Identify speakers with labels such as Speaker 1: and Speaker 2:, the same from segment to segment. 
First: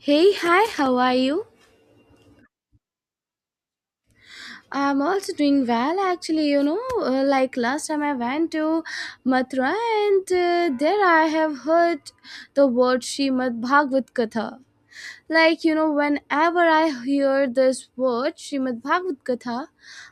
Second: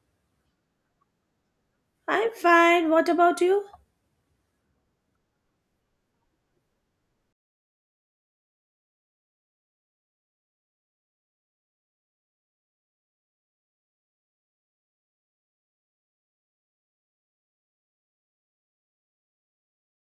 Speaker 1: Hey, hi, how are you?
Speaker 2: I'm fine. What about you?
Speaker 1: I'm also doing well, actually. Like last time I went to Mathura, and there I have heard the word Srimad Bhagavad Katha. Like, whenever I hear this word, Srimad Bhagavad Gatha,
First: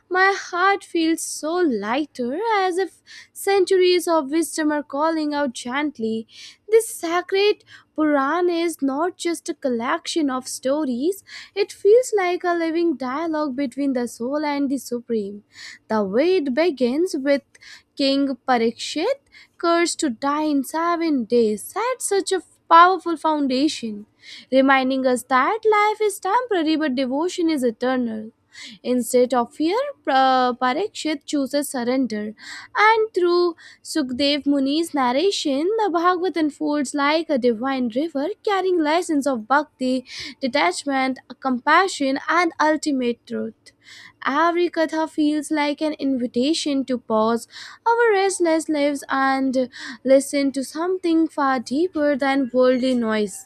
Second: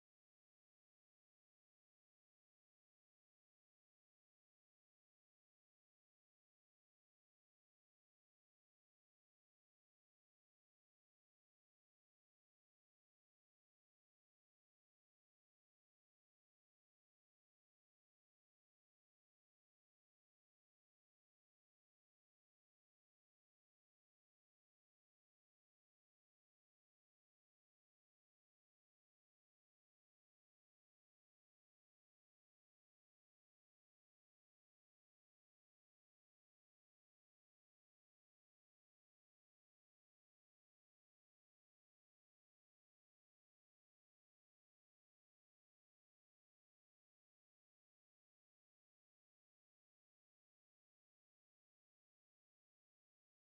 Speaker 1: my heart feels so lighter as if centuries of wisdom are calling out gently. This sacred Purana is not just a collection of stories, it feels like a living dialogue between the soul and the Supreme. The way it begins with King Parikshit cursed to die in 7 days set such a powerful foundation, reminding us that life is temporary but devotion is eternal. Instead of fear, Parikshit chooses surrender, and through Sukhdev Muni's narration, the Bhagavad unfolds like a divine river carrying lessons of bhakti, detachment, compassion, and ultimate truth. Every katha feels like an invitation to pause our restless lives and listen to something far deeper than worldly noise.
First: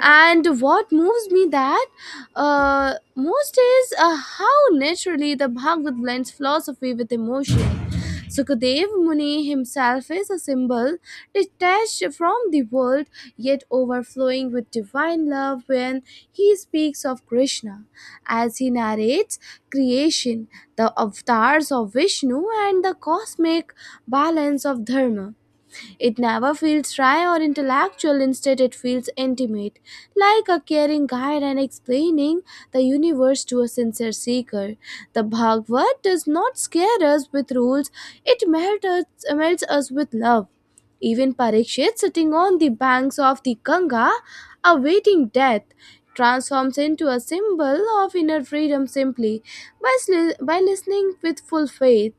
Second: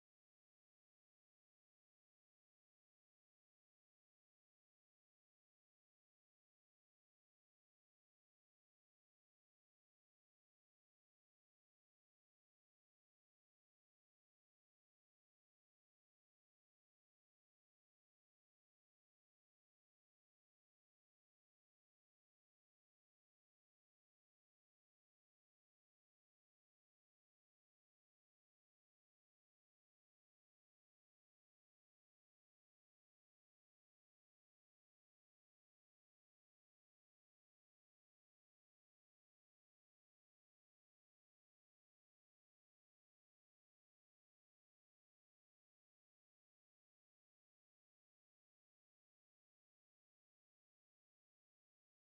Speaker 1: And what moves me that most is how naturally the Bhagavad blends philosophy with emotion. Sukadev Muni himself is a symbol, detached from the world yet overflowing with divine love when he speaks of Krishna. As he narrates creation, the avatars of Vishnu, and the cosmic balance of Dharma. It never feels dry or intellectual, instead, it feels intimate, like a caring guide and explaining the universe to a sincere seeker. The Bhagavad does not scare us with rules, it melts us with love. Even Parikshit, sitting on the banks of the Ganga, awaiting death, transforms into a symbol of inner freedom simply by listening with full faith.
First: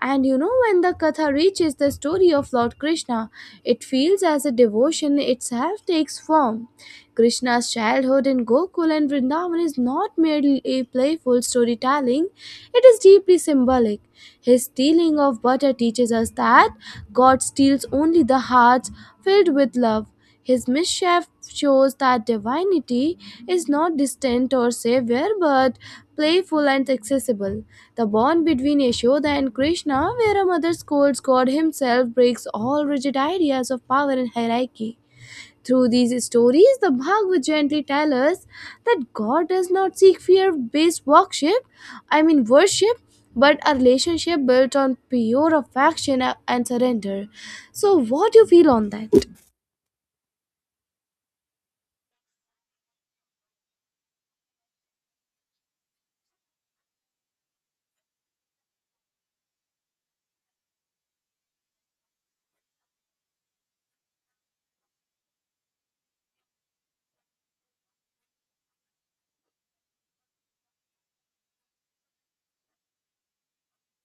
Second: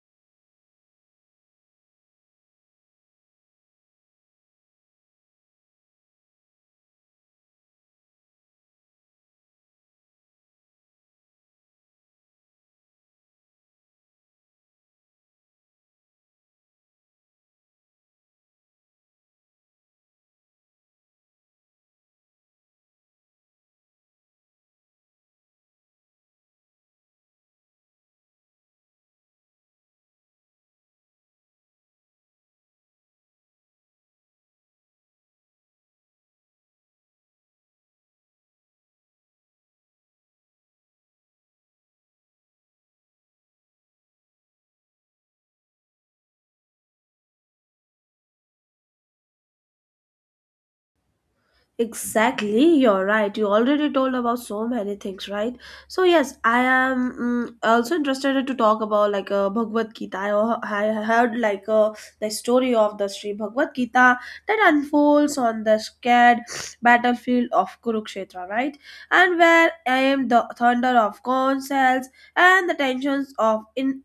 Speaker 1: And when the Katha reaches the story of Lord Krishna, it feels as a devotion itself takes form. Krishna's childhood in Gokul and Vrindavan is not merely a playful storytelling, it is deeply symbolic. His stealing of butter teaches us that God steals only the hearts filled with love. His mischief shows that divinity is not distant or savior but playful and accessible. The bond between Yashoda and Krishna, where a mother scolds God himself, breaks all rigid ideas of power and hierarchy. Through these stories, the Bhagavad gently tells us that God does not seek fear-based worship, I mean worship, but a relationship built on pure affection and surrender. So what do you feel on that?
Speaker 2: Exactly, you're right. You already told about so many things, right? So yes, I am also interested to talk about Bhagavad Gita. I heard the story of the Sri Bhagavad Gita that unfolds on the scared battlefield of Kurukshetra, right? And where I am the thunder of consoles and the tensions of in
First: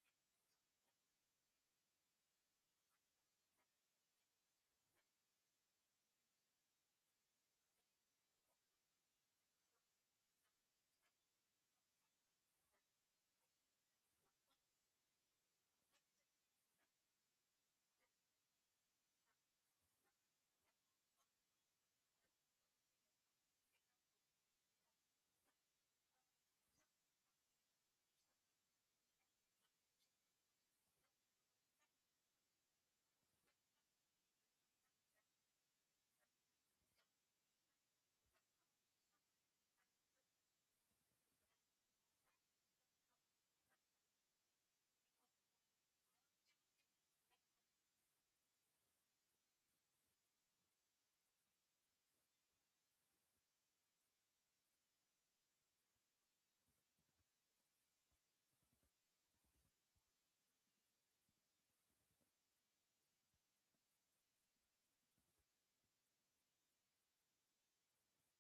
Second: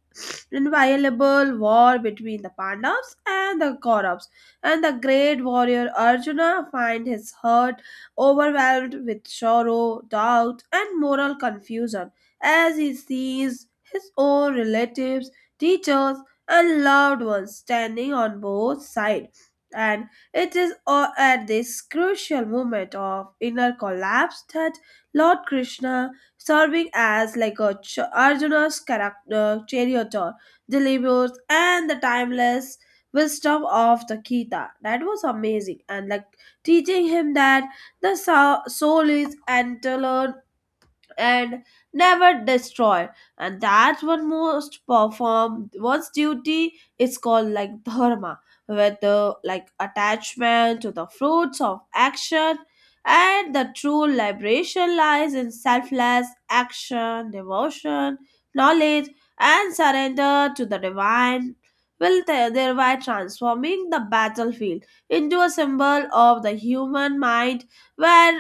Speaker 2: inviolable war between the Pandavas and the Kauravas, and the great warrior Arjuna find his heart overwhelmed with sorrow, doubt, and moral confusion as he sees his own relatives, teachers, and loved ones standing on both sides. And it is at this crucial moment of inner collapse that Lord Krishna, serving as like a Arjuna's character, charioteer, delivers and the timeless wisdom of the Gita. That was amazing. And like teaching him that the soul is eternal and never destroy, and that's what most perform one's duty is called like dharma with the like attachment to the fruits of action, and the true liberation lies in selfless action, devotion, knowledge, and surrender to the divine will, thereby transforming the battlefield into a symbol of the human mind where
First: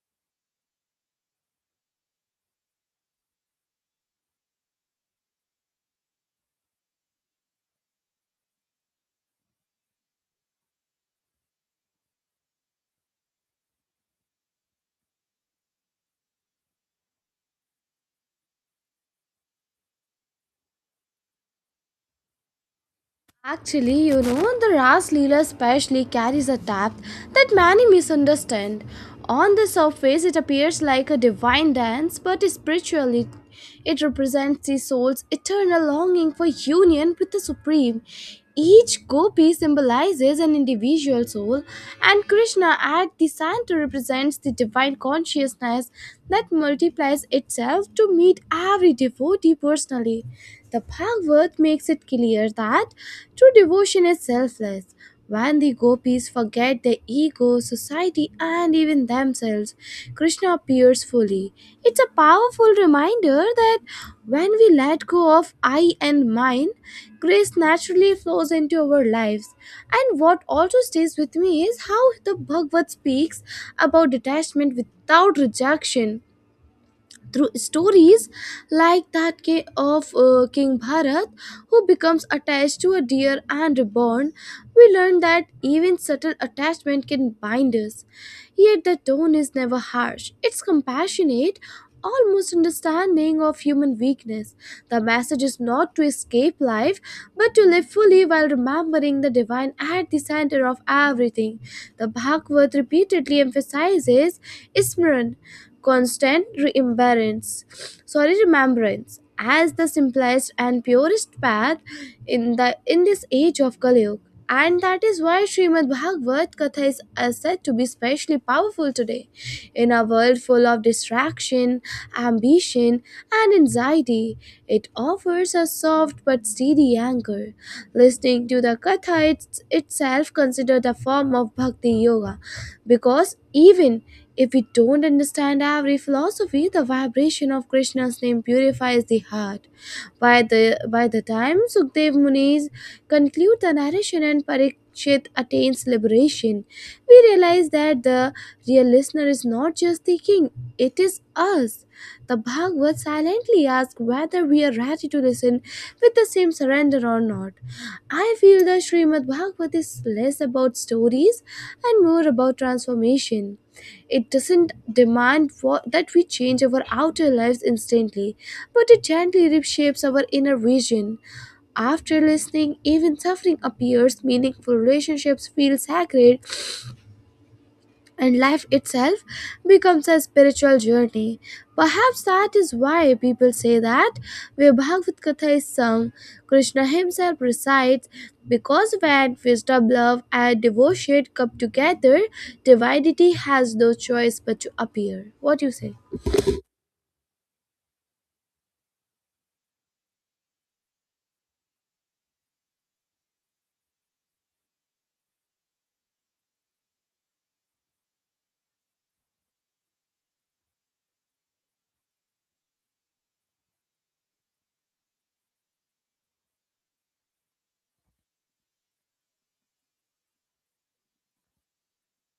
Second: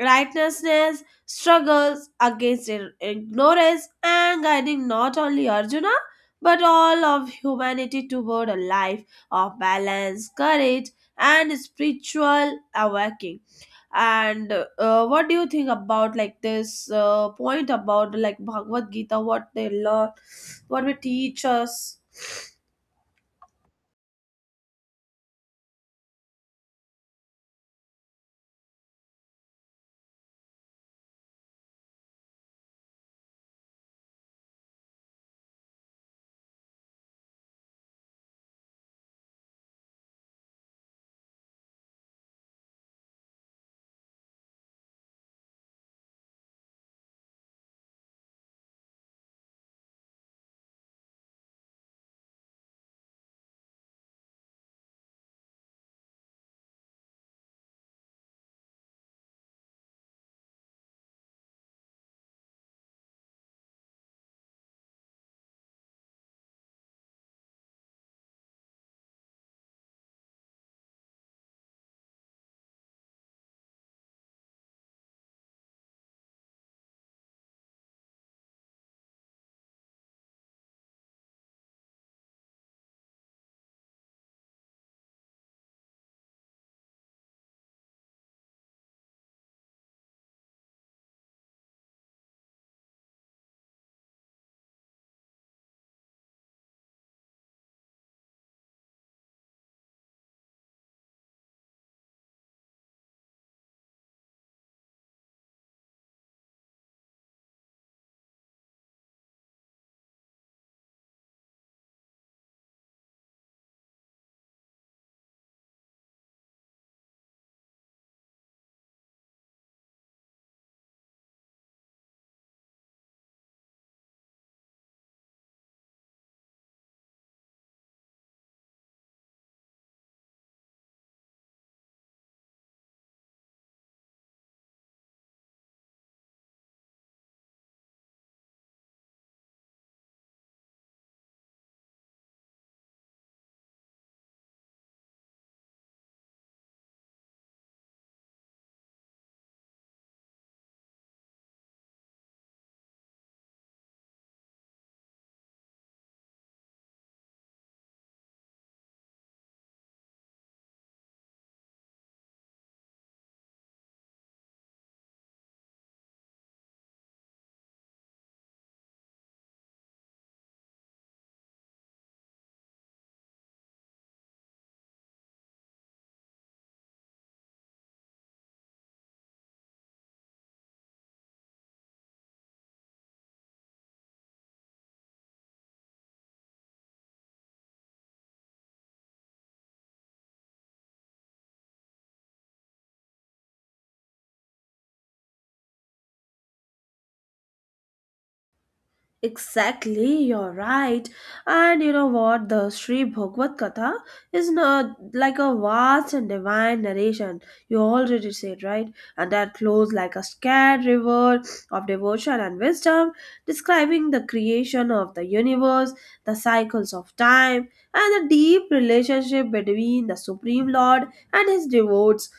Speaker 2: righteousness struggles against ignorance and guiding not only Arjuna but all of humanity toward a life of balance, courage, and spiritual awakening. And What do you think about like this point about like Bhagavad Gita, what they learn, what we teach us?
Speaker 1: Actually, the Ras Leela especially carries a depth that many misunderstand. On the surface, it appears like a divine dance, but spiritually, it represents the soul's eternal longing for union with the Supreme. Each gopi symbolizes an individual soul, and Krishna at the center represents the divine consciousness that multiplies itself to meet every devotee personally. The Bhagavad makes it clear that true devotion is selfless. When the gopis forget their ego, society, and even themselves, Krishna appears fully. It's a powerful reminder that when we let go of I and mine, grace naturally flows into our lives. And what also stays with me is how the Bhagavad speaks about detachment without rejection. Through stories like of King Bharat, who becomes attached to a deer and reborn, we learn that even subtle attachment can bind us. Yet the tone is never harsh. It's compassionate, almost understanding of human weakness. The message is not to escape life, but to live fully while remembering the divine at the center of everything. The Bhagavad repeatedly emphasizes Smran, constant remembrance, sorry, remembrance, as the simplest and purest path in this age of Kaliyug. And that is why Srimad Bhagavad Katha is said to be especially powerful today. In a world full of distraction, ambition, and anxiety, it offers a soft but steady anchor. Listening to the Katha it's itself considered a form of Bhakti Yoga, because even if we don't understand every philosophy, the vibration of Krishna's name purifies the heart. By the time Sukhdev Muni's conclude the narration and Parikshit attains liberation, we realize that the real listener is not just the king, it is us. The Bhagavad silently asks whether we are ready to listen with the same surrender or not. I feel the Srimad Bhagavat is less about stories and more about transformation. It doesn't demand for that we change our outer lives instantly, but it gently reshapes our inner vision. After listening, even suffering appears meaningful, relationships feel sacred, and life itself becomes a spiritual journey. Perhaps that is why people say that where Bhagavad Gita is sung, Krishna himself recites, because when wisdom, love, and devotion come together, divinity has no choice but to appear. What do you say?
Speaker 2: Exactly, you're right. And you know what? The Sri Bhagavad Katha is not like a vast and divine narration. You already said, right? And that flows like a scared river of devotion and wisdom, describing the creation of the universe, the cycles of time, and the deep relationship between the Supreme Lord and his devotees,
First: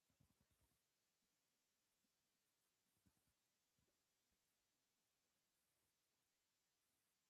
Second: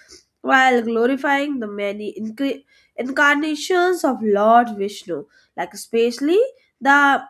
Speaker 2: while glorifying the many incarnations of Lord Vishnu, like especially the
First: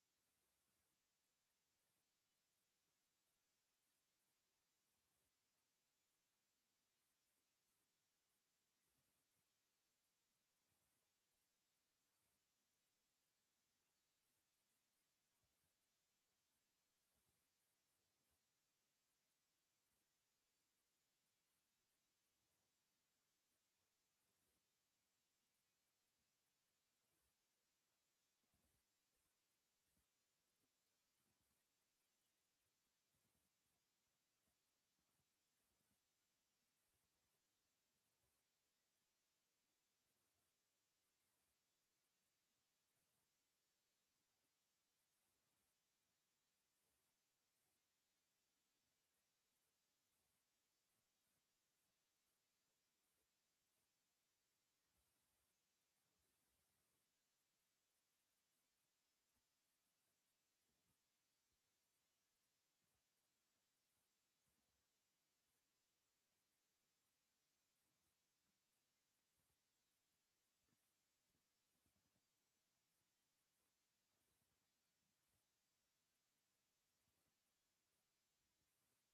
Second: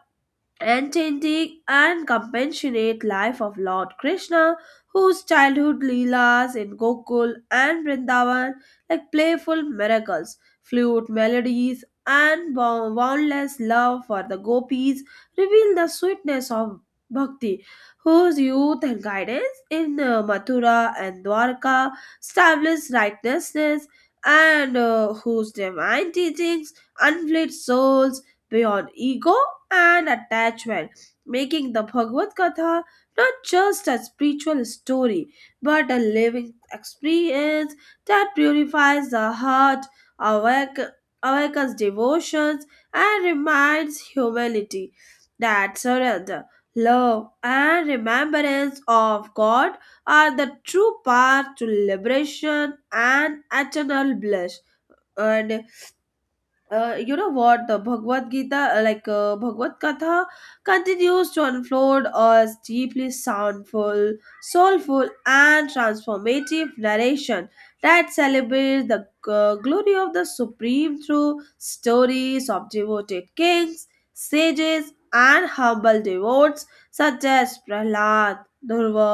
Speaker 2: enchanting and compassionate life of Lord Krishna, whose childhood leelas in Gokul and Vrindavan, like playful miracles, flute melodies, and boundless love for the gopis, reveal the sweetness of Bhakti, whose youth and guidance in Mathura and Dwarka established righteousness, and whose divine teachings unflit souls beyond ego and attachment, making the Bhagavad Gita not just a spiritual story but a living experience that purifies the heart, awake, awakens devotions, and reminds humanity that surrender, love, and remembrance of God are the true path to liberation and eternal bliss. And You know what, the bhagavad gita like bhagavad katha continues to unfold as deeply soundful soulful and transformative narration that celebrates the glory of the supreme through stories of devoted kings, sages, and humble devotees such as Prahlad, Durva,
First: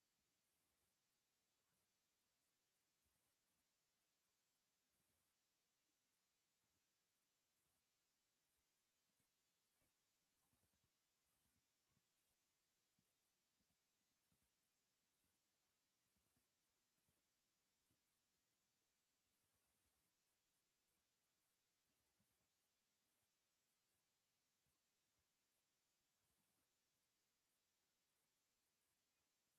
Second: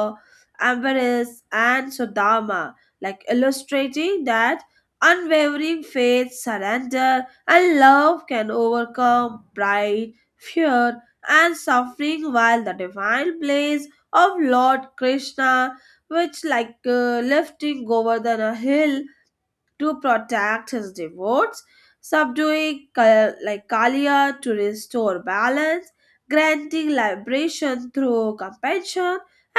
Speaker 2: Ambaris, and Sudama, like illustrating that unwavering faith, surrender, and love can overcome pride, fear, and suffering, while the divine blaze of Lord Krishna, which lifting over than a hill to protect his devotes, subduing Kalia to restore balance, granting liberation through compassion,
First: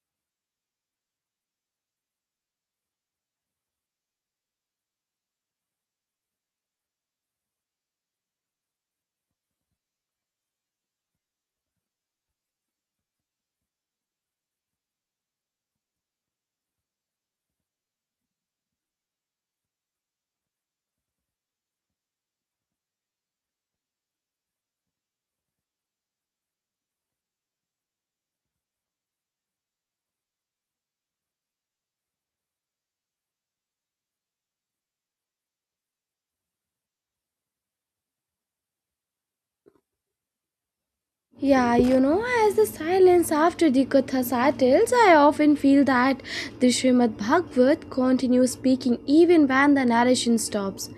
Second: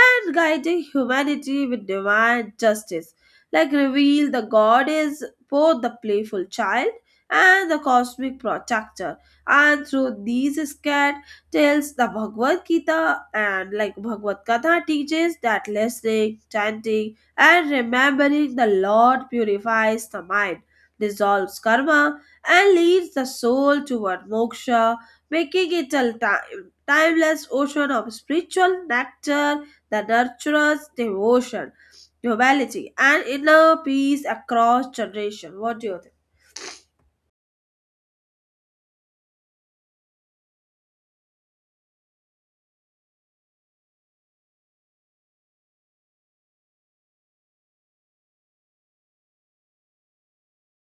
Speaker 2: and guiding humanity with divine justice, like reveal the God is both the playful child and the cosmic protector. And through these scared tales, the Bhagavad Gita teaches that listening, chanting, and remembering the Lord purifies the mind, dissolves karma, and leads the soul toward moksha, making it a timeless ocean of spiritual nectar that nurtures devotion, humility, and inner peace across generation. What do you think?
Speaker 1: Yeah, as the silence after the Katha settles, I often feel that the Srimad Bhagavat continues speaking even when the narration stops.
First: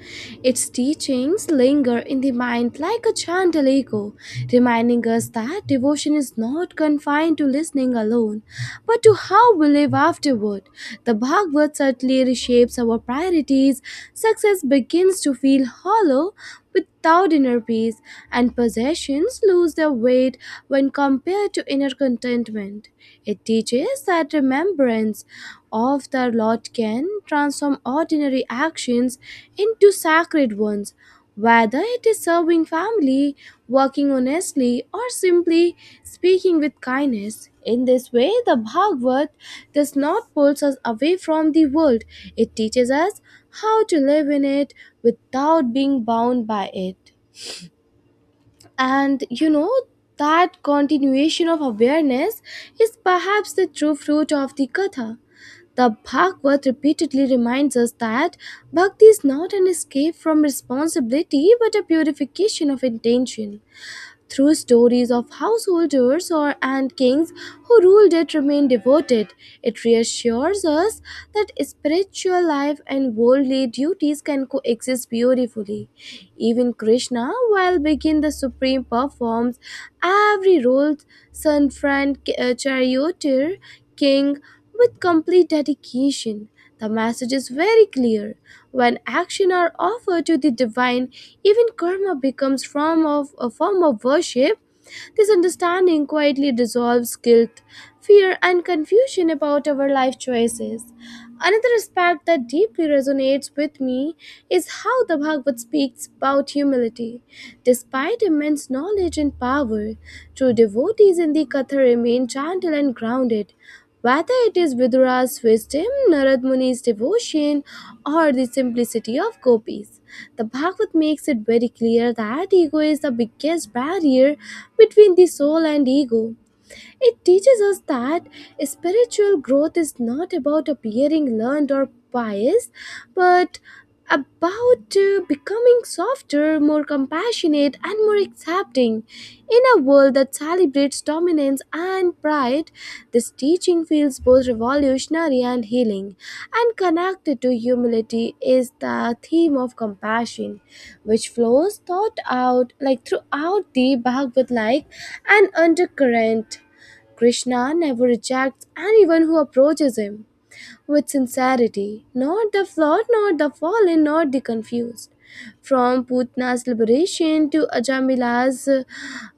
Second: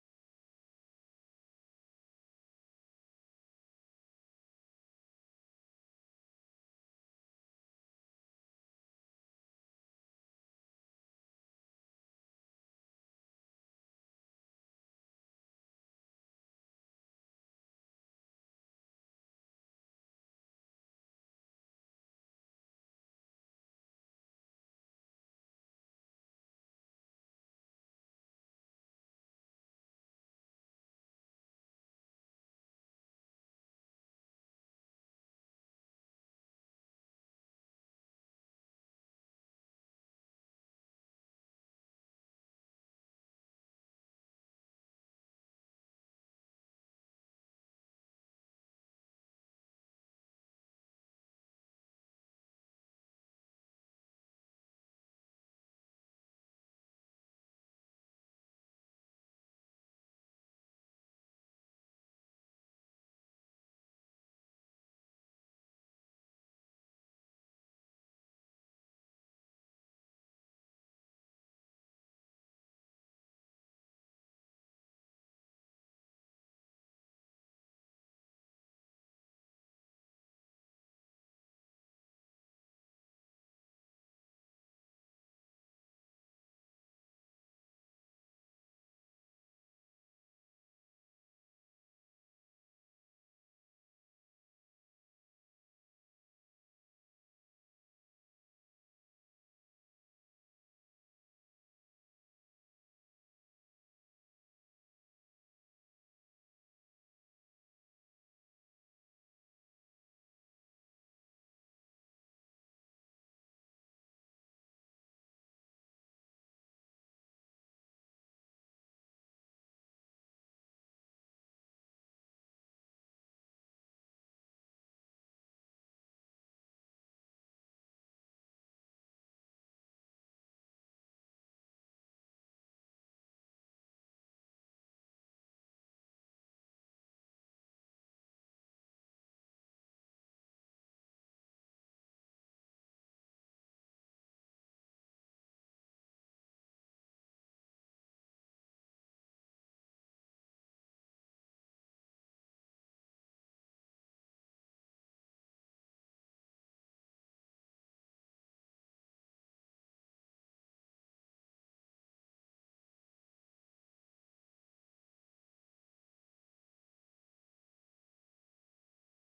Speaker 1: Its teachings linger in the mind like a gentle echo, reminding us that devotion is not confined to listening alone, but to how we live afterward. The Bhagavat certainly reshapes our priorities. Success begins to feel hollow without inner peace, and possessions lose their weight when compared to inner contentment. It teaches that remembrance of the Lord can transform ordinary actions into sacred ones, whether it is serving family, working honestly, or simply speaking with kindness. In this way, the Bhagavad does not pull us away from the world, it teaches us how to live in it without being bound by it. And that continuation of awareness is perhaps the true fruit of the Katha. The Bhagavad repeatedly reminds us that bhakti is not an escape from responsibility but a purification of intention. Through stories of householders or and kings who ruled it remain devoted, it reassures us that spiritual life and worldly duties can coexist beautifully. Even Krishna, while being the supreme, performs every role, son, friend, charioteer, king, with complete dedication. The message is very clear. When action are offered to the divine, even karma becomes form of a form of worship. This understanding quietly dissolves guilt, fear, and confusion about our life choices. Another aspect that deeply resonates with me is how the Bhagavad speaks about humility. Despite immense knowledge and power, true devotees in the Katha remain gentle and grounded. Whether it is Vidura's wisdom, Narad Muni's devotion, or the simplicity of gopis, the Bhagavad makes it very clear that ego is the biggest barrier between the soul and ego. It teaches us that spiritual growth is not about appearing learned or pious, but about becoming softer, more compassionate, and more accepting. In a world that celebrates dominance and pride, this teaching feels both revolutionary and healing. And connected to humility is the theme of compassion, which flows thought out like throughout the Bhagavad like an undercurrent. Krishna never rejects anyone who approaches him with sincerity, not the flawed, not the fallen, not the confused. From Putna's liberation to Ajamila's uh,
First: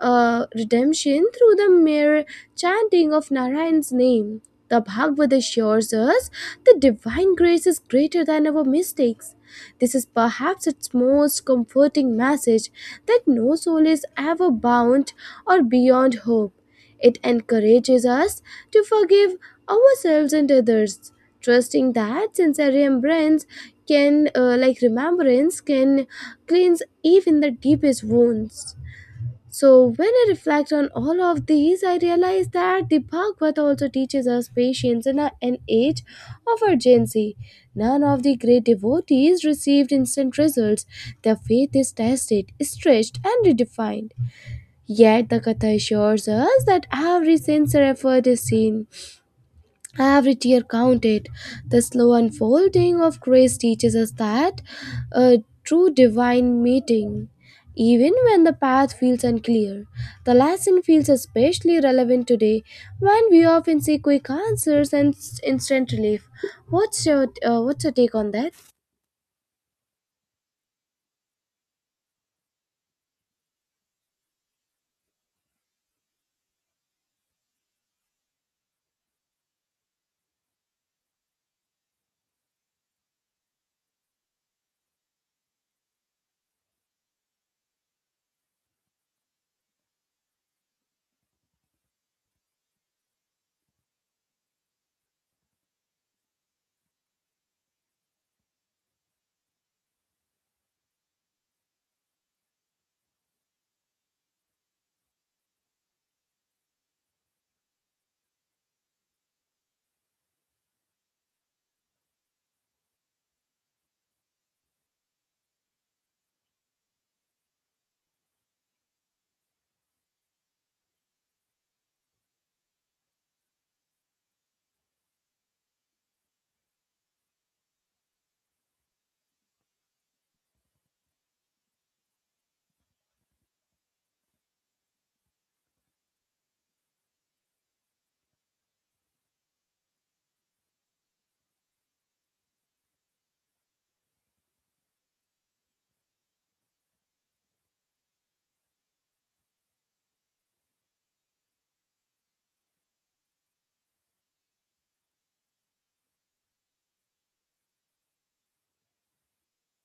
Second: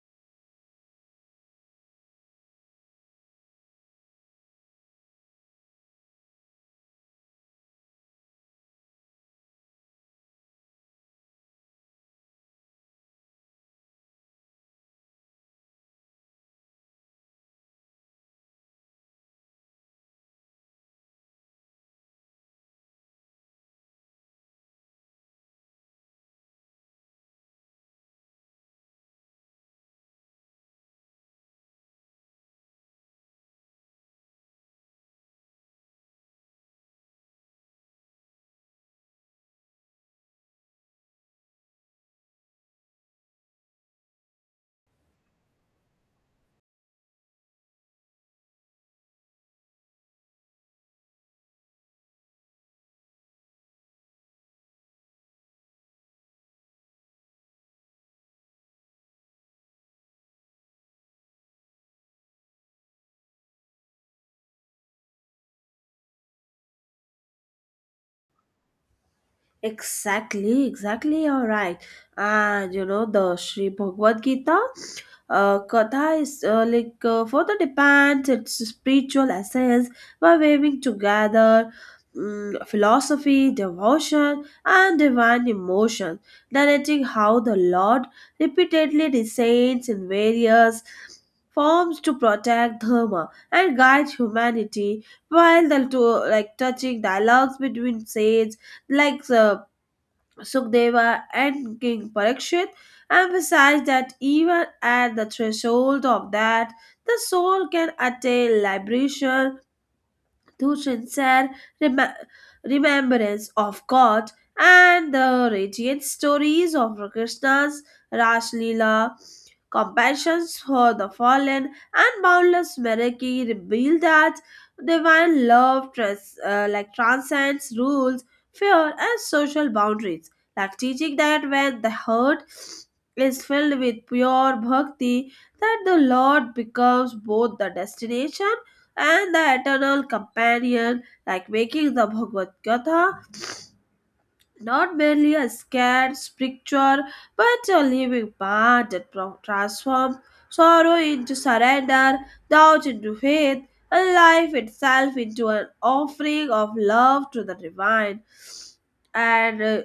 Speaker 1: uh, redemption through the mere chanting of Narayan's name, the Bhagavad assures us the divine grace is greater than our mistakes. This is perhaps its most comforting message, that no soul is ever bound or beyond hope. It encourages us to forgive ourselves and others, trusting that sincere remembrance can cleanse even the deepest wounds. So, when I reflect on all of these, I realize that the Bhagavad also teaches us patience in an age of urgency. None of the great devotees received instant results. Their faith is tested, stretched, and redefined. Yet, the Katha assures us that every sincere effort is seen. Every tear counted. The slow unfolding of grace teaches us that a true divine meeting, even when the path feels unclear. The lesson feels especially relevant today when we often see quick answers and instant relief. What's your take on that?
Speaker 2: Exactly, exactly. You're right. And you know, the Sri Bhagavad Gita Katha is further depends its spiritual essence by weaving together philosophy, devotion, and divine emotion, narrating how the Lord repeatedly descends in various forms to protect dharma and guide humanity, while the two like touching dialogues between saints like Sukdeva and King Parikshit emphasized that even at the threshold of that, the soul can attain liberation through sincere rem- remembrance of God, and the radiant stories of Krishna's Rashlila, compassion for the fallen, and boundless mercy reveal that divine love transcends rules, fear, and social boundaries, like teaching that when the heart is filled with pure bhakti, that the Lord becomes both the destination and the eternal companion, like making the Bhagavad Gita not merely a scared scripture but a living part that transforms sorrow into surrender, doubt into faith, and life itself into an offering of love to the divine. And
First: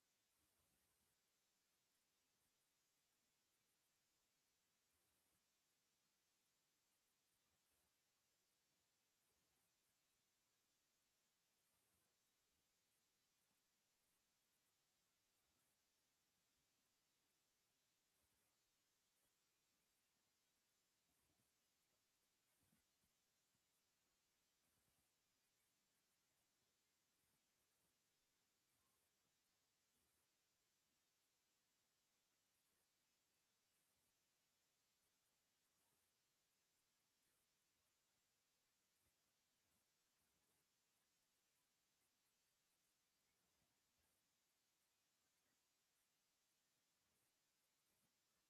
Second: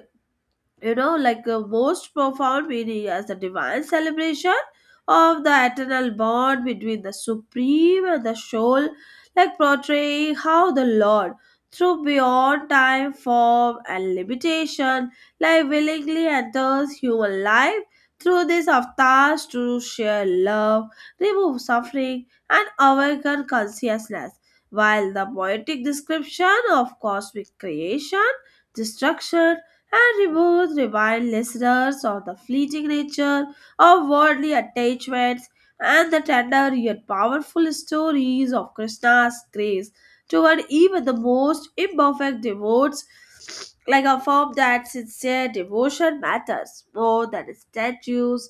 Speaker 2: you know, like the most profound meaning as the divine celebration of the eternal bond between the supreme and the soul, like portraying how the lord, through beyond time, form, and limitation, like willingly enters human life through these avatars to share love, remove suffering, and awaken consciousness, while the poetic description of cosmic creation, destruction, and rewards remind listeners of the fleeting nature of worldly attachments, and the tender yet powerful stories of Krishna's grace toward even the most imperfect devotees, like a form that sincere devotion matters more than statues,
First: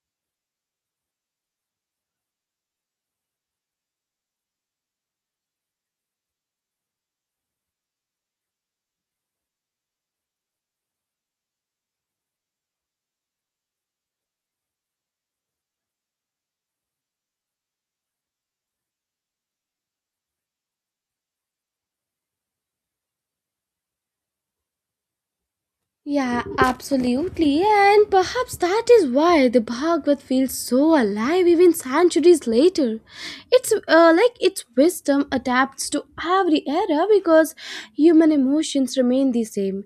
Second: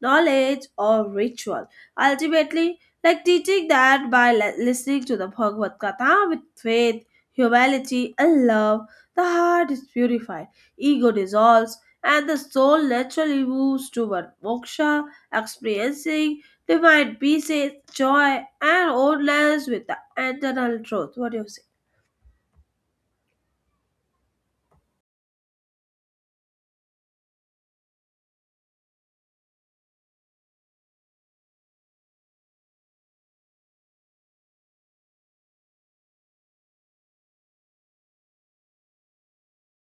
Speaker 2: knowledge, or ritual. Ultimately, like teaching that by listening to the Bhagavad Gita with faith, humility, and love, the heart is purified, ego dissolves, and the soul naturally moves toward moksha, experiencing divine peace, joy, and oneness with the eternal truth. What do you say?
Speaker 1: Yeah, absolutely. And perhaps that is why the Bhagavad feels so alive even centuries later. It's like its wisdom adapts to every era, because human emotions remain the same,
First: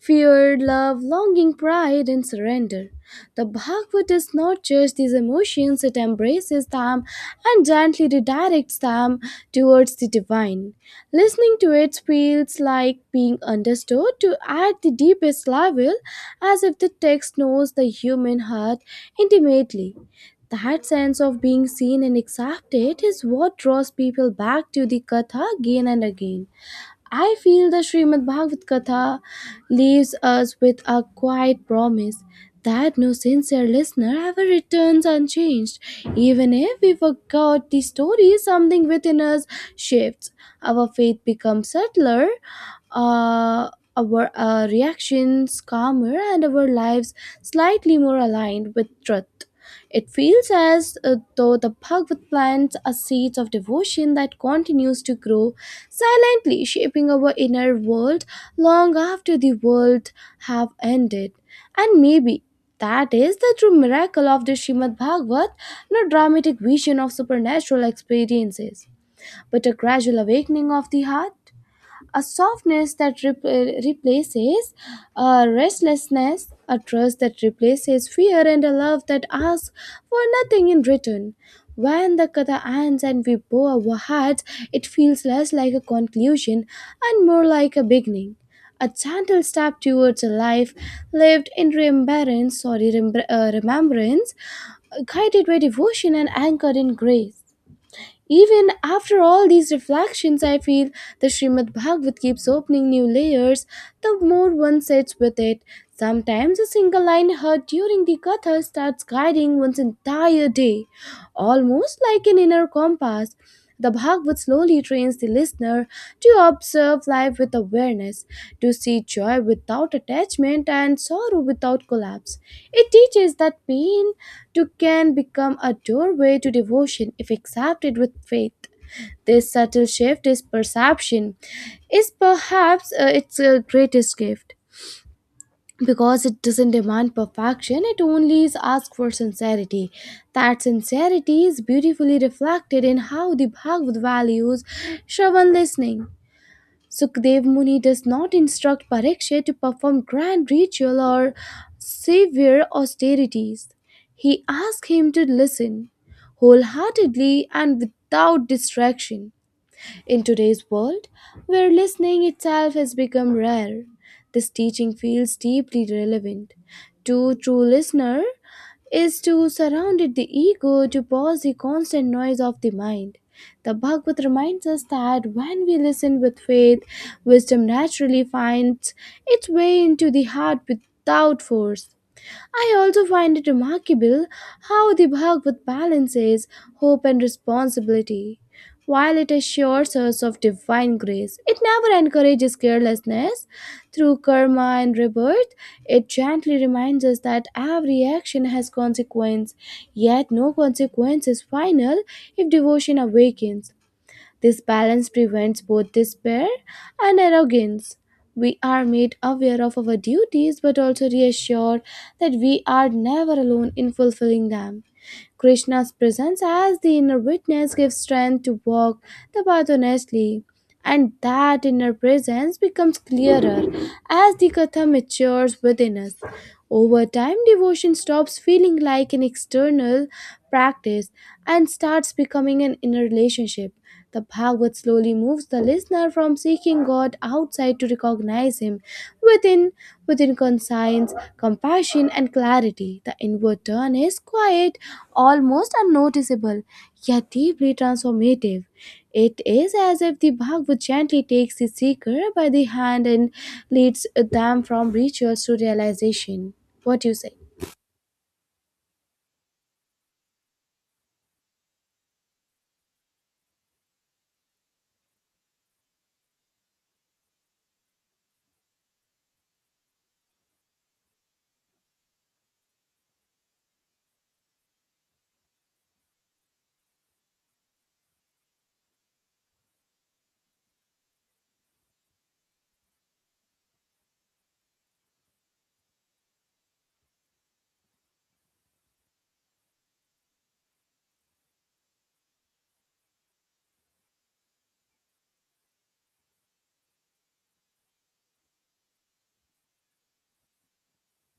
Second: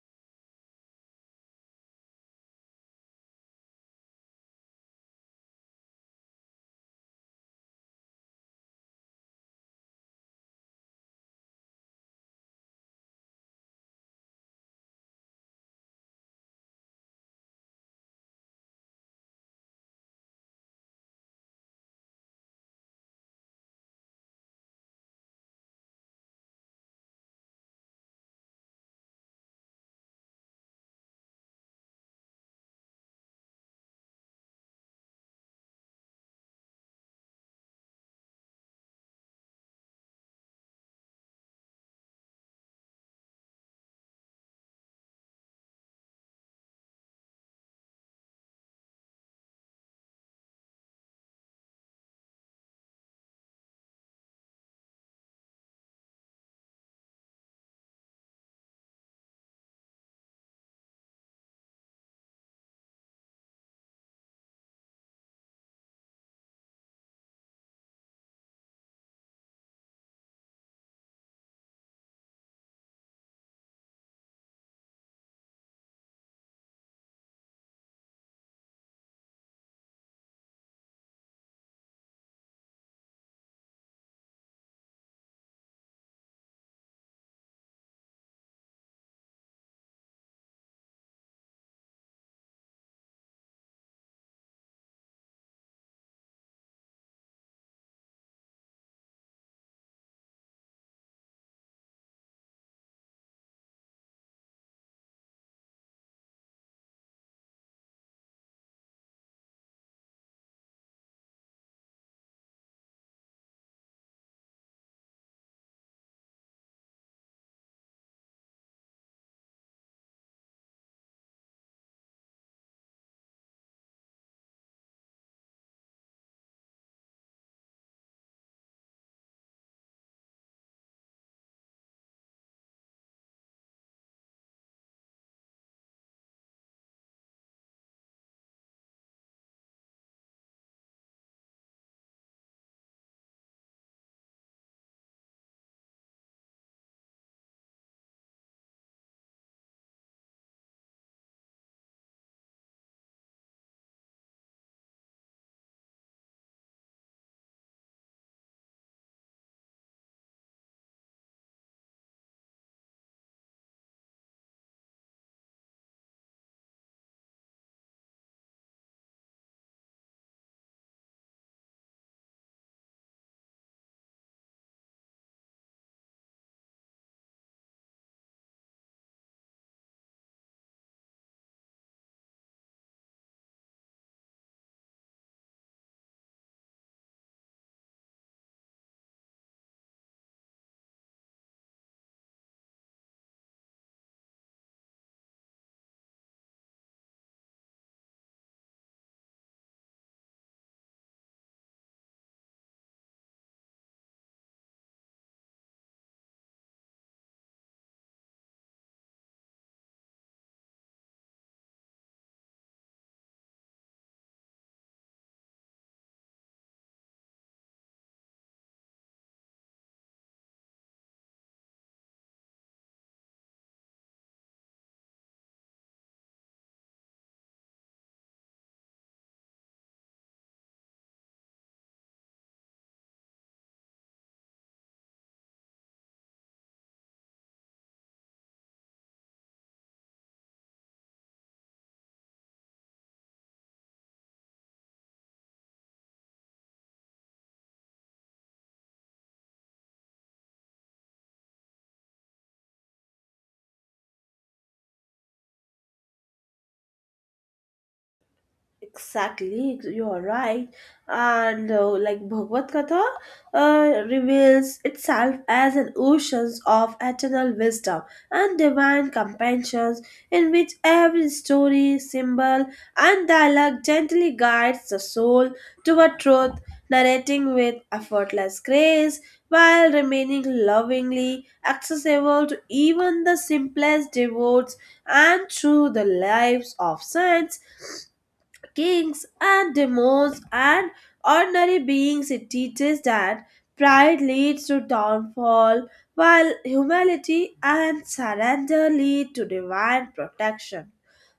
Speaker 1: fear, love, longing, pride, and surrender. The Bhagavad does not judge these emotions, it embraces them and gently redirects them towards the divine. Listening to it feels like being understood to at the deepest level, as if the text knows the human heart intimately. That sense of being seen and accepted is what draws people back to the Katha again and again. I feel the Srimad Bhagavad Gita leaves us with a quiet promise that no sincere listener ever returns unchanged. Even if we forgot the story, something within us shifts. Our faith becomes subtler, uh, our reactions calmer, and our lives slightly more aligned with truth. It feels as though the Bhagavad plants a seeds of devotion that continues to grow, silently shaping our inner world long after the world have ended. And maybe that is the true miracle of the Srimad Bhagavat, not dramatic vision of supernatural experiences, but a gradual awakening of the heart, a softness that replaces a restlessness, a trust that replaces fear, and a love that asks for nothing in return. When the katha ends and we bow our heads, it feels less like a conclusion and more like a beginning. A gentle step towards a life lived in remembrance, sorry, remembrance, guided by devotion and anchored in grace. Even after all these reflections, I feel the Srimad Bhagavat keeps opening new layers the more one sits with it. Sometimes a single line heard during the Katha starts guiding one's entire day, almost like an inner compass. The Bhagavad slowly trains the listener to observe life with awareness, to see joy without attachment and sorrow without collapse. It teaches that pain too can become a doorway to devotion if accepted with faith. This subtle shift is perception is perhaps its greatest gift, because it doesn't demand perfection, it only is asked for sincerity. That sincerity is beautifully reflected in how the Bhagavad values shravan, listening. Sukadev Muni does not instruct Parikshit to perform grand ritual or severe austerities. He asks him to listen wholeheartedly and without distraction. In today's world, where listening itself has become rare, this teaching feels deeply relevant. To true listener is to surround it the ego, to pause the constant noise of the mind. The Bhagavad reminds us that when we listen with faith, wisdom naturally finds its way into the heart without force. I also find it remarkable how the Bhagavad balances hope and responsibility. While it assures us of divine grace, it never encourages carelessness. Through karma and rebirth, it gently reminds us that every action has consequence, yet no consequence is final if devotion awakens. This balance prevents both despair and arrogance. We are made aware of our duties but also reassured that we are never alone in fulfilling them. Krishna's presence as the inner witness gives strength to walk the path honestly. And that inner presence becomes clearer as the Katha matures within us. Over time, devotion stops feeling like an external practice and starts becoming an inner relationship. The Bhagavad slowly moves the listener from seeking God outside to recognize Him within, within conscience, compassion, and clarity. The inward turn is quiet, almost unnoticeable, yet deeply transformative. It is as if the Bhagavad gently takes the seeker by the hand and leads them from rituals to realization. What do you say?
Speaker 2: Exactly, you are right. And like Bhagavad Gita reveals itself as an ocean of eternal wisdom and divine compassion, in which every story, symbol, and dialogue gently guides the soul toward truth, narrating with effortless grace while remaining lovingly accessible to even the simplest devotees, and through the lives of saints, kings, and demons, and ordinary beings. It teaches that pride leads to downfall, while humility and surrender lead to divine protection,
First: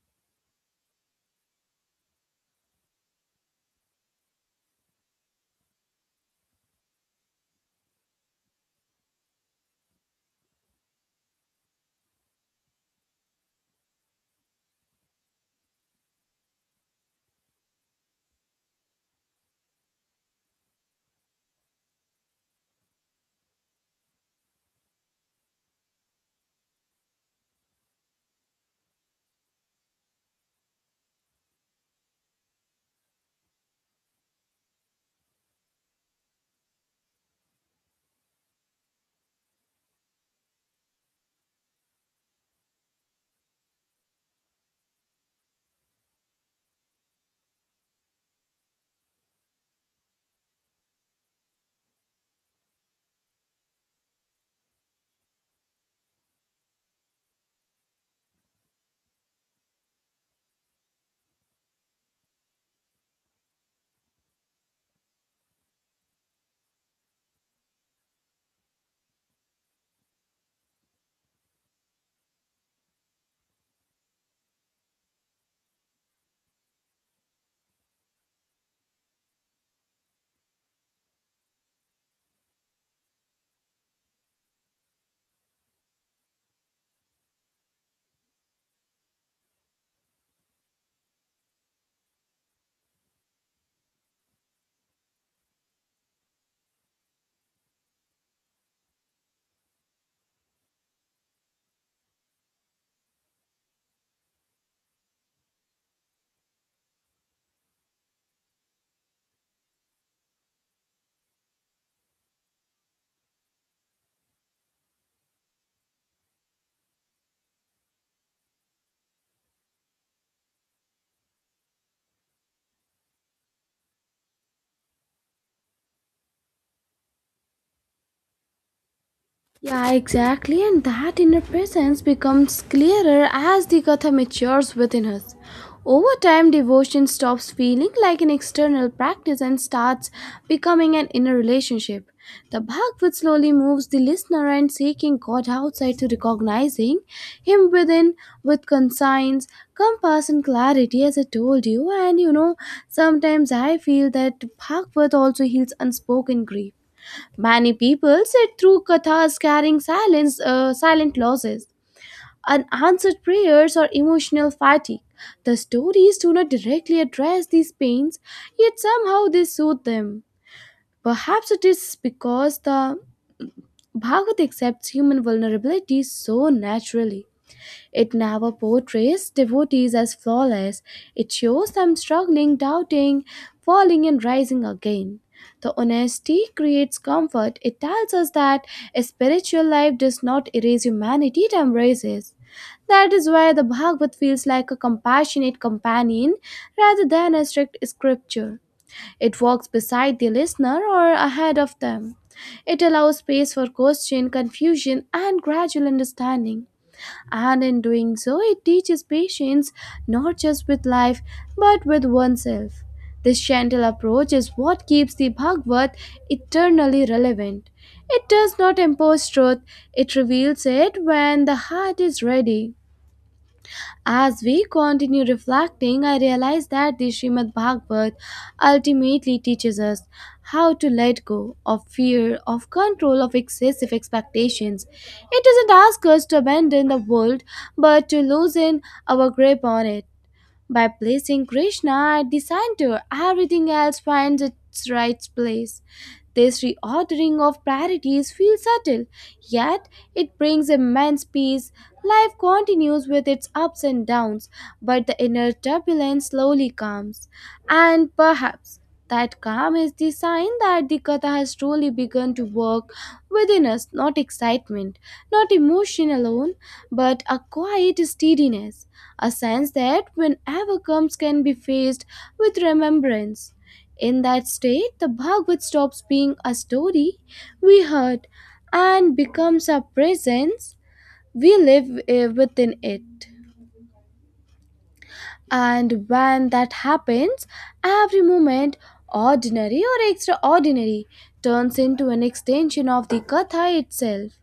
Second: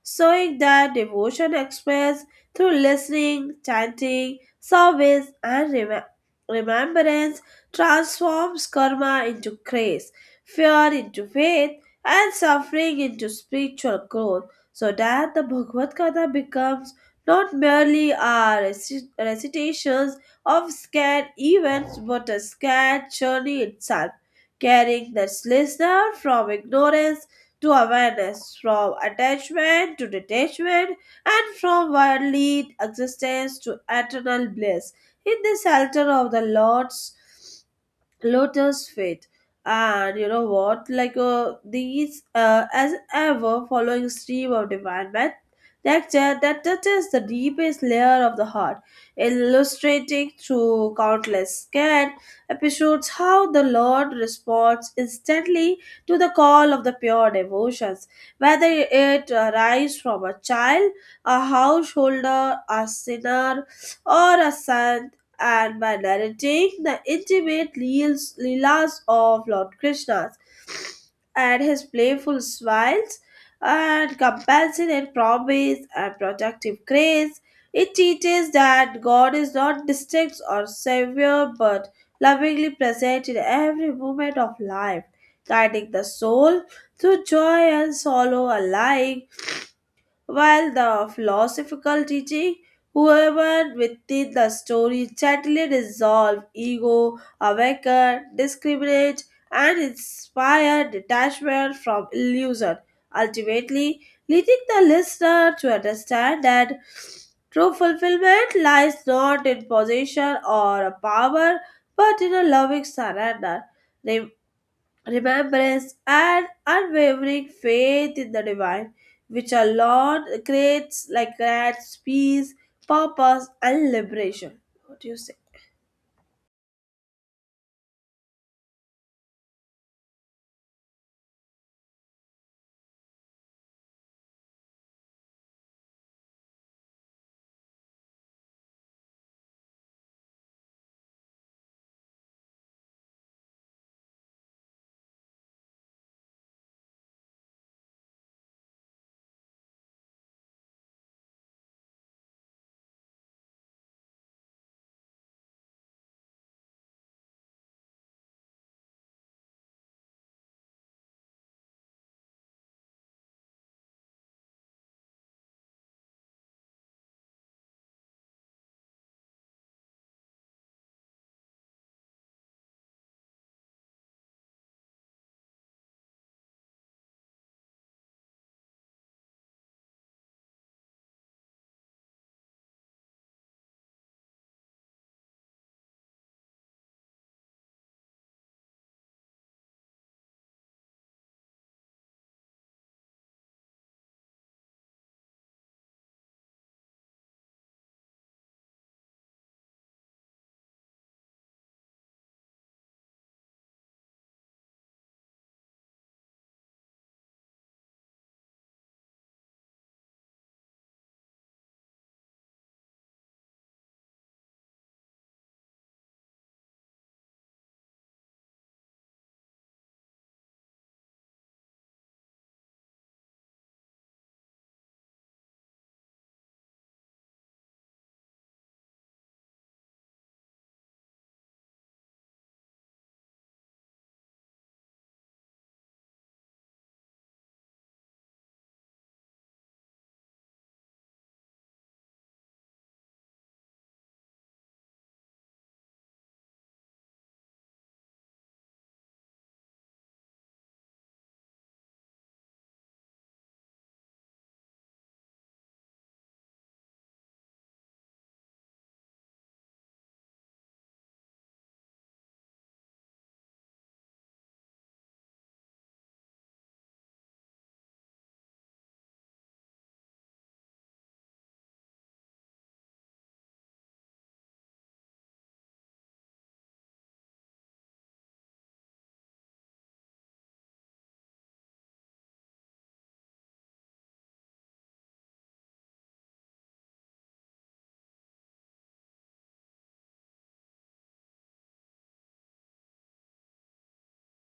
Speaker 2: showing that devotion expressed through listening, chanting, service, and remembrance transforms karma into grace, fear into faith, and suffering into spiritual growth, so that the Bhagavad Gita becomes not merely are recitations of scared events but a scared journey itself, carrying the listener from ignorance to awareness, from attachment to detachment, and from worldly existence to eternal bliss in the shelter of the Lord's Lotus Fate. And you know what? Like as ever, following stream of divine man, that touches the deepest layer of the heart, illustrating through countless scant episodes how the Lord responds instantly to the call of the pure devotions, whether it arises from a child, a householder, a sinner, or a son, and by narrating the leelas of Lord Krishna and his playful smiles and compassionate promise and protective grace. It teaches that God is not distinct or severe but lovingly present in every moment of life, guiding the soul through joy and sorrow alike, while the philosophical teaching, whoever within the story gently resolve ego, awaken, discriminate, and inspire detachment from illusion, ultimately leading the listener to understand that true fulfillment lies not in possession or power, but in a loving surrender, remembrance, and unwavering faith in the divine, which our Lord creates like grants peace, purpose, and liberation. What do you say?
Speaker 1: Yeah, exactly, and that inner presence becomes clearer as the Katha matures within us. Over time, devotion stops feeling like an external practice and starts becoming an inner relationship. The Bhagavad slowly moves the listener and seeking God outside to recognizing Him within, with conscience, compass, and clarity, as I told you. And you know, sometimes I feel that Bhagavad also heals unspoken grief. Many people sit through kathas carrying silence, silent losses, unanswered prayers, or emotional fatigue. The stories do not directly address these pains, yet somehow they soothe them. Perhaps it is because the Bhagavad accepts human vulnerability so naturally. It never portrays devotees as flawless. It shows them struggling, doubting, falling, and rising again. The honesty creates comfort. It tells us that a spiritual life does not erase humanity, it embraces. That is why the Bhagavad feels like a compassionate companion rather than a strict scripture. It walks beside the listener or ahead of them. It allows space for question, confusion, and gradual understanding, and in doing so, it teaches patience, not just with life but with oneself. This gentle approach is what keeps the Bhagavad eternally relevant. It does not impose truth, it reveals it when the heart is ready. As we continue reflecting, I realize that the Srimad Bhagavat ultimately teaches us how to let go of fear, of control, of excessive expectations. It doesn't ask us to abandon the world, but to loosen our grip on it. By placing Krishna at the center, everything else finds its right place. This reordering of priorities feels subtle, yet it brings immense peace. Life continues with its ups and downs, but the inner turbulence slowly calms. And perhaps that calm is the sign that the Katha has truly begun to work within us, not excitement, not emotion alone, but a quiet steadiness, a sense that whenever comes can be faced with remembrance. In that state, the Bhagavad stops being a story we heard and becomes a presence we live within it. And when that happens, every moment, ordinary or extraordinary, turns into an extension of the Katha itself.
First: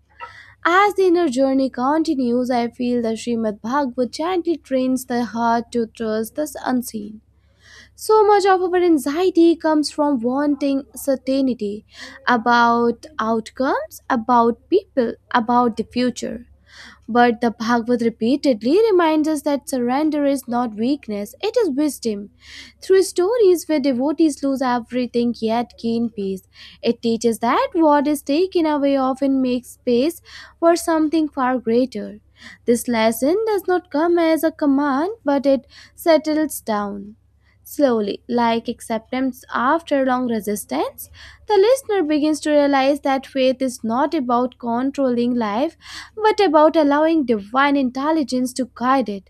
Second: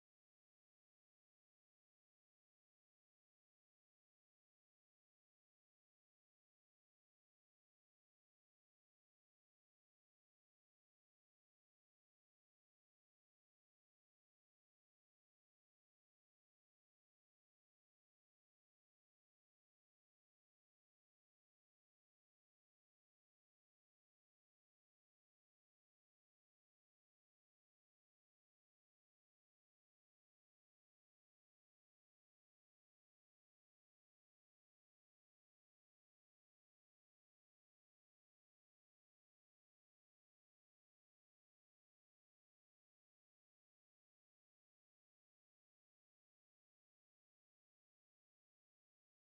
Speaker 1: As the inner journey continues, I feel that Srimad Bhagavat gently trains the heart to trust the unseen. So much of our anxiety comes from wanting certainty about outcomes, about people, about the future. But the Bhagavad repeatedly reminds us that surrender is not weakness, it is wisdom. Through stories where devotees lose everything yet gain peace, it teaches that what is taken away often makes space for something far greater. This lesson does not come as a command, but it settles down. Slowly, like acceptance after long resistance, the listener begins to realize that faith is not about controlling life, what about allowing divine intelligence to guide it?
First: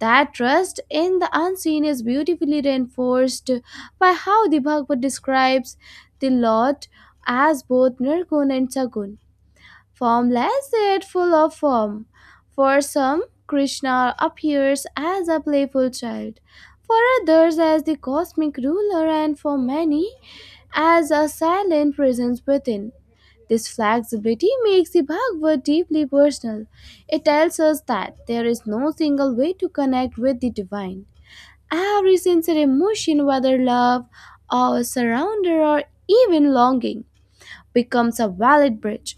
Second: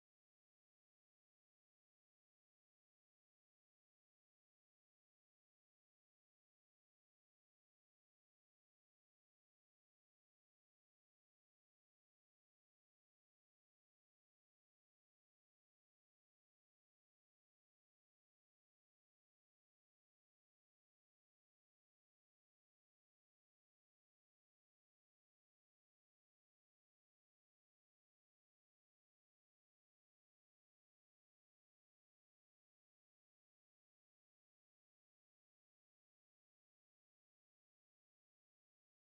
Speaker 1: That trust in the unseen is beautifully reinforced by how the Bhagavad describes the Lord as both Nirgun and Sagun, formless yet full of form. For some, Krishna appears as a playful child, for others as the cosmic ruler, and for many as a silent presence within. This flexibility makes the Bhagavad deeply personal. It tells us that there is no single way to connect with the divine. Every sincere emotion, whether love, awe, surrender, or even longing, becomes a valid bridge.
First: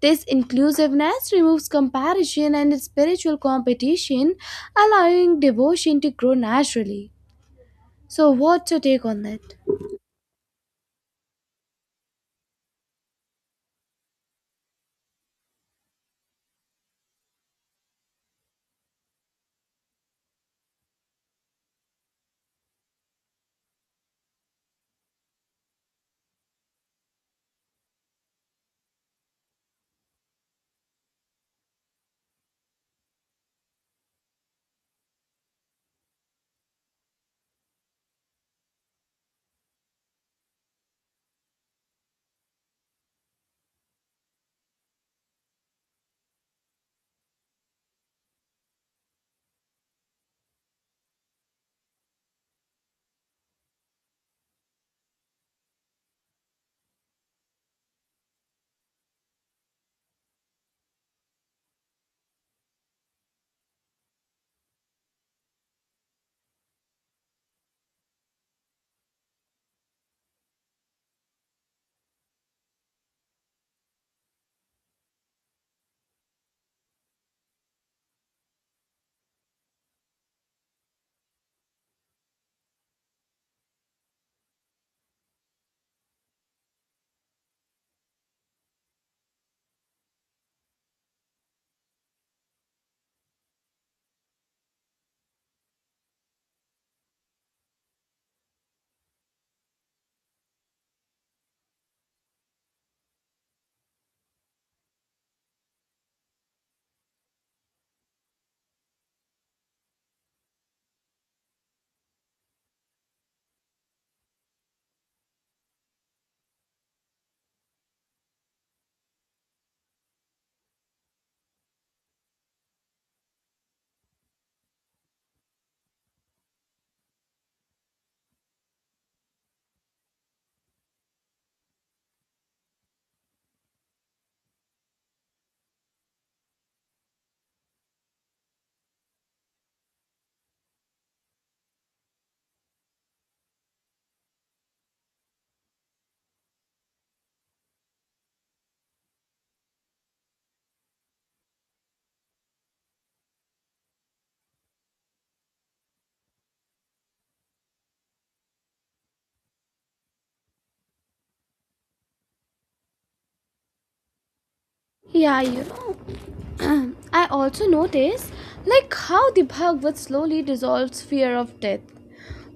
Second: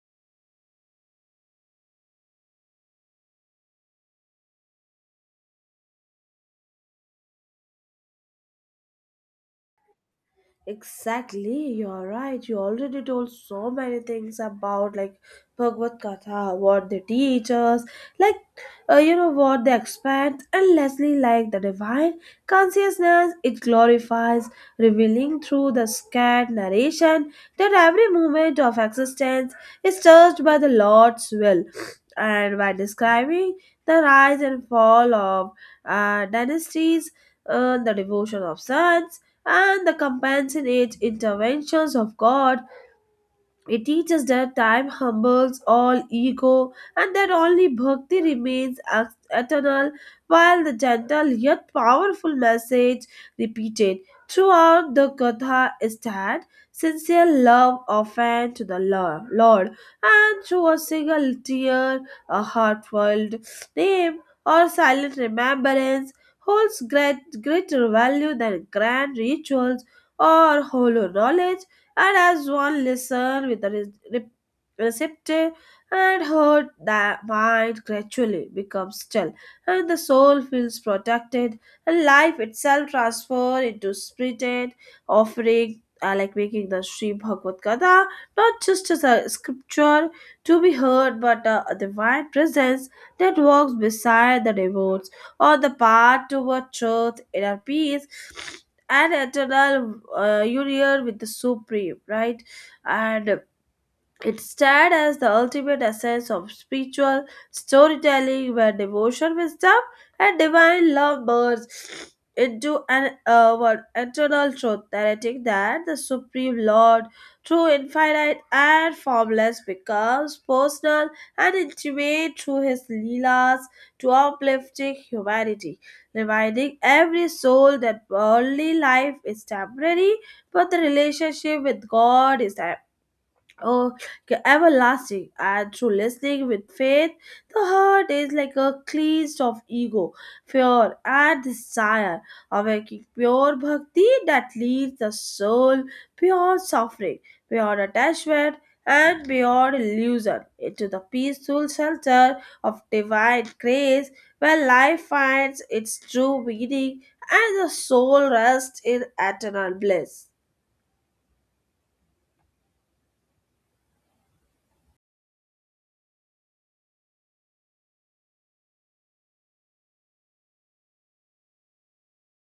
Speaker 1: This inclusiveness removes comparison and spiritual competition, allowing devotion to grow naturally. So, what's your take on that?
Speaker 2: Exactly, you're right. You already told so many things about like Bhagavad Katha, what they teach us, like you know what they expect, and lastly, like the divine consciousness it glorifies, revealing through the scared narration that every moment of existence is touched by the Lord's will, and by describing the rise and fall of dynasties, the devotion of sons, and the compassionate interventions of God, it teaches that time humbles all ego and that only bhakti remains eternal, while the gentle yet powerful message repeated throughout the Katha is that sincere love often to the Lord, and through a single tear, a heartfelt name, or silent remembrance holds greater value than grand rituals or hollow knowledge, and as one listened with a receptive and heard, the mind gradually becomes still, and the soul feels protected, and life itself transformed into spirited offering, like making the Sri Bhagavad Gita not just as a scripture to be heard, but a divine presence that walks beside the devotees on the path toward truth, inner peace, and eternal union with the supreme, right? And it stands as the ultimate essence of spiritual storytelling where devotion, wisdom, and divine love merge into an eternal truth, narrating that the Supreme Lord, through infinite and formless, becomes personal and intimate through his leelas to uplifting humanity, reminding every soul that worldly life is temporary, but the relationship with God is oh, everlasting, and through listening with faith the heart is like a cleansed of ego, fear, and desire, awakening pure bhakti that leads the soul beyond suffering, beyond attachment, and beyond illusion into the peaceful shelter of divine grace, where life finds its true meaning and the soul rests in eternal bliss.
Speaker 1: Yeah, you know, I also notice like how the Bhagavad slowly dissolves fear of death,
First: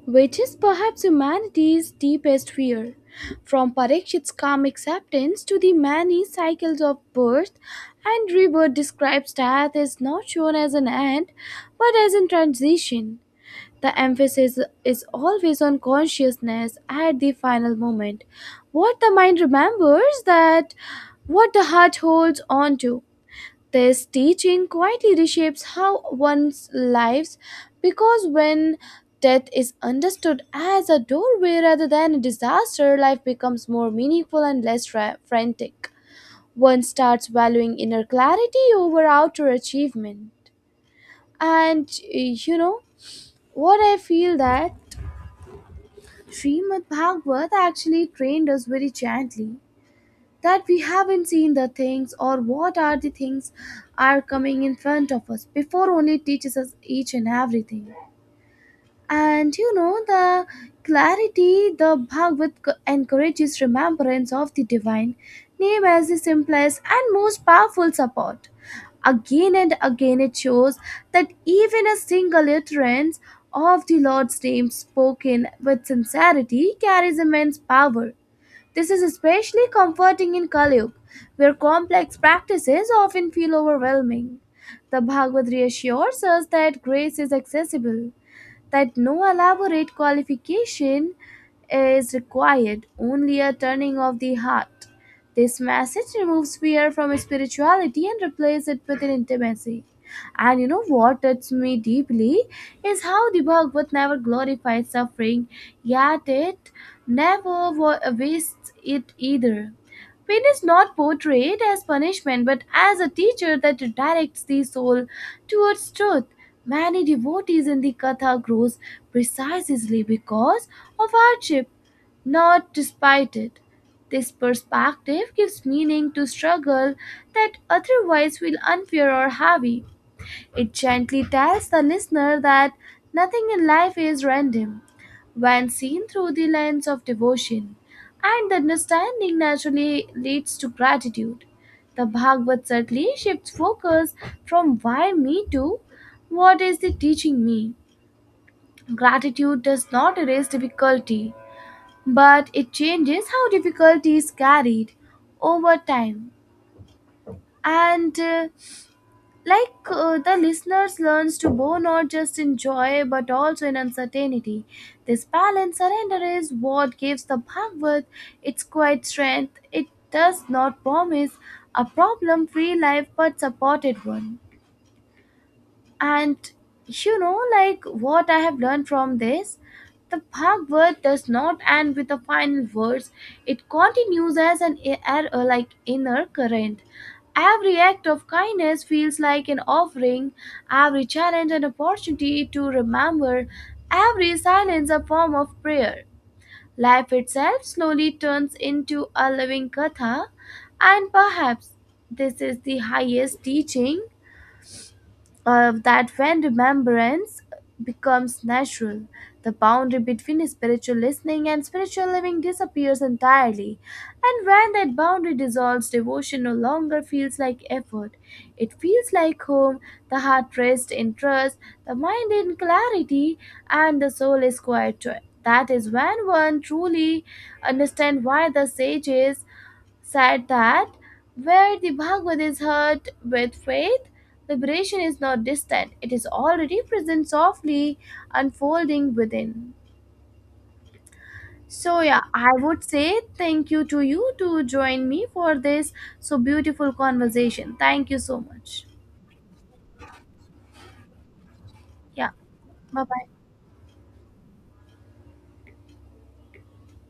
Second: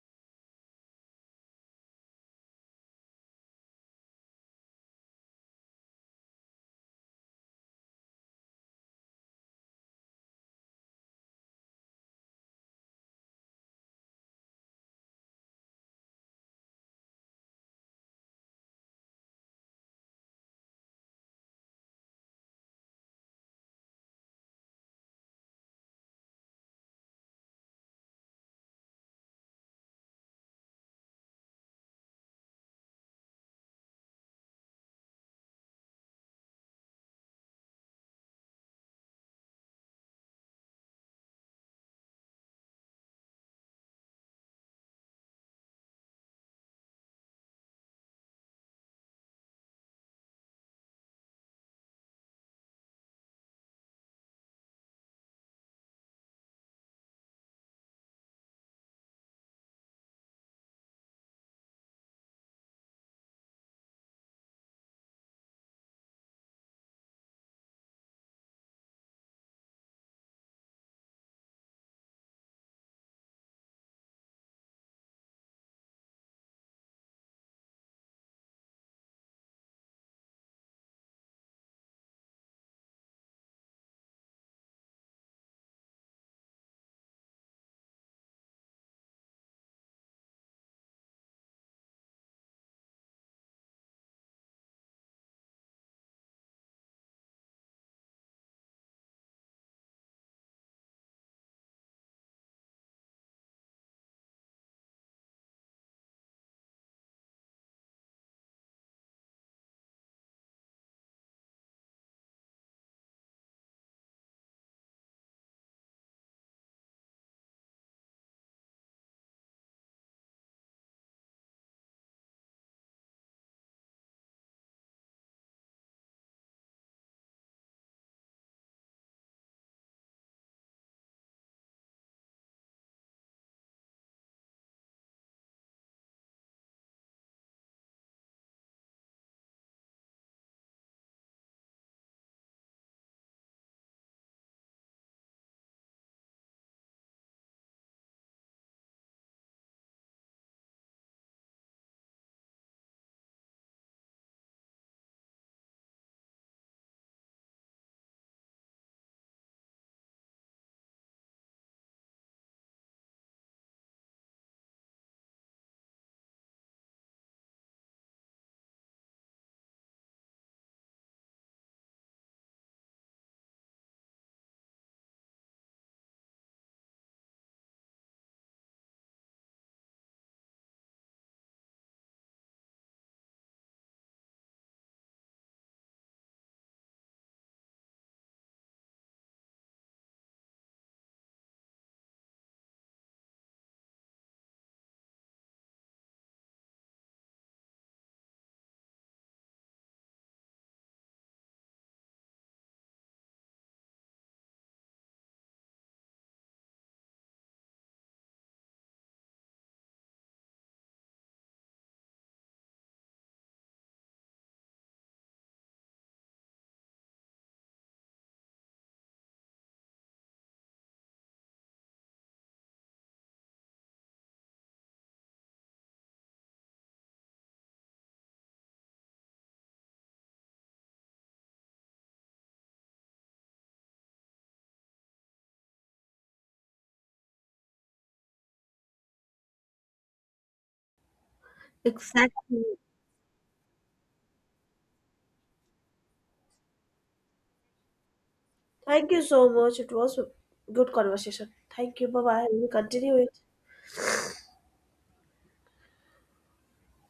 Speaker 1: which is perhaps humanity's deepest fear. From Parikshit's calm acceptance to the many cycles of birth and rebirth describes death is not shown as an end but as a transition. The emphasis is always on consciousness at the final moment. What the mind remembers, that what the heart holds on to. This teaching quietly reshapes how one's lives, because when death is understood as a doorway rather than a disaster, life becomes more meaningful and less frantic. One starts valuing inner clarity over outer achievement. And you know, what I feel that Srimad Bhagavat actually trained us very gently, that we haven't seen the things or what are the things are coming in front of us before only teaches us each and everything. And you know, the clarity, the Bhagavad encourages remembrance of the divine name as the simplest and most powerful support. Again and again it shows that even a single utterance of the Lord's name spoken with sincerity carries immense power. This is especially comforting in Kaliyug, where complex practices often feel overwhelming. The Bhagavad reassures us that grace is accessible, that no elaborate qualification is required, only a turning of the heart. This message removes fear from spirituality and replaces it with an intimacy. And you know what touches me deeply is how the Bhagavad never glorifies suffering, yet it never wastes it either. Pain is not portrayed as punishment but as a teacher that directs the soul towards truth. Many devotees in the Katha grows precisely because of hardship, not despite it. This perspective gives meaning to struggle that otherwise feel unfair or heavy. It gently tells the listener that nothing in life is random when seen through the lens of devotion, and the understanding naturally leads to gratitude. The Bhagavad certainly shifts focus from why me to what is it teaching me. Gratitude does not erase difficulty, but it changes how difficulty is carried over time. And the listeners learns to bow not just in joy but also in uncertainty. This balanced surrender is what gives the Bhagavad its quiet strength. It does not promise a problem free life but supported one. And you know, like what I have learned from this, the Bhagavad does not end with the final words. It continues as an like inner current. Every act of kindness feels like an offering, every challenge an opportunity to remember, every silence a form of prayer. Life itself slowly turns into a living katha, and perhaps this is the highest teaching, that when remembrance becomes natural, the boundary between spiritual listening and spiritual living disappears entirely. And when that boundary dissolves, devotion no longer feels like effort. It feels like home, the heart rests in trust, the mind in clarity, and the soul is quiet joy. That is when one truly understands why the sages said that where the Bhagavad is heard with faith, liberation is not distant, it is already present, softly unfolding within. So, yeah, I
Speaker 2: Exactly.
Speaker 1: would say thank you to you to join me for this so beautiful conversation. Thank you so much.
Speaker 2: Thank you so much. It was a good conversation. Thank you. Bye
Speaker 1: Yeah,
Speaker 2: bye. We'll
Speaker 1: bye
Speaker 2: continue
Speaker 1: bye.
Speaker 2: it.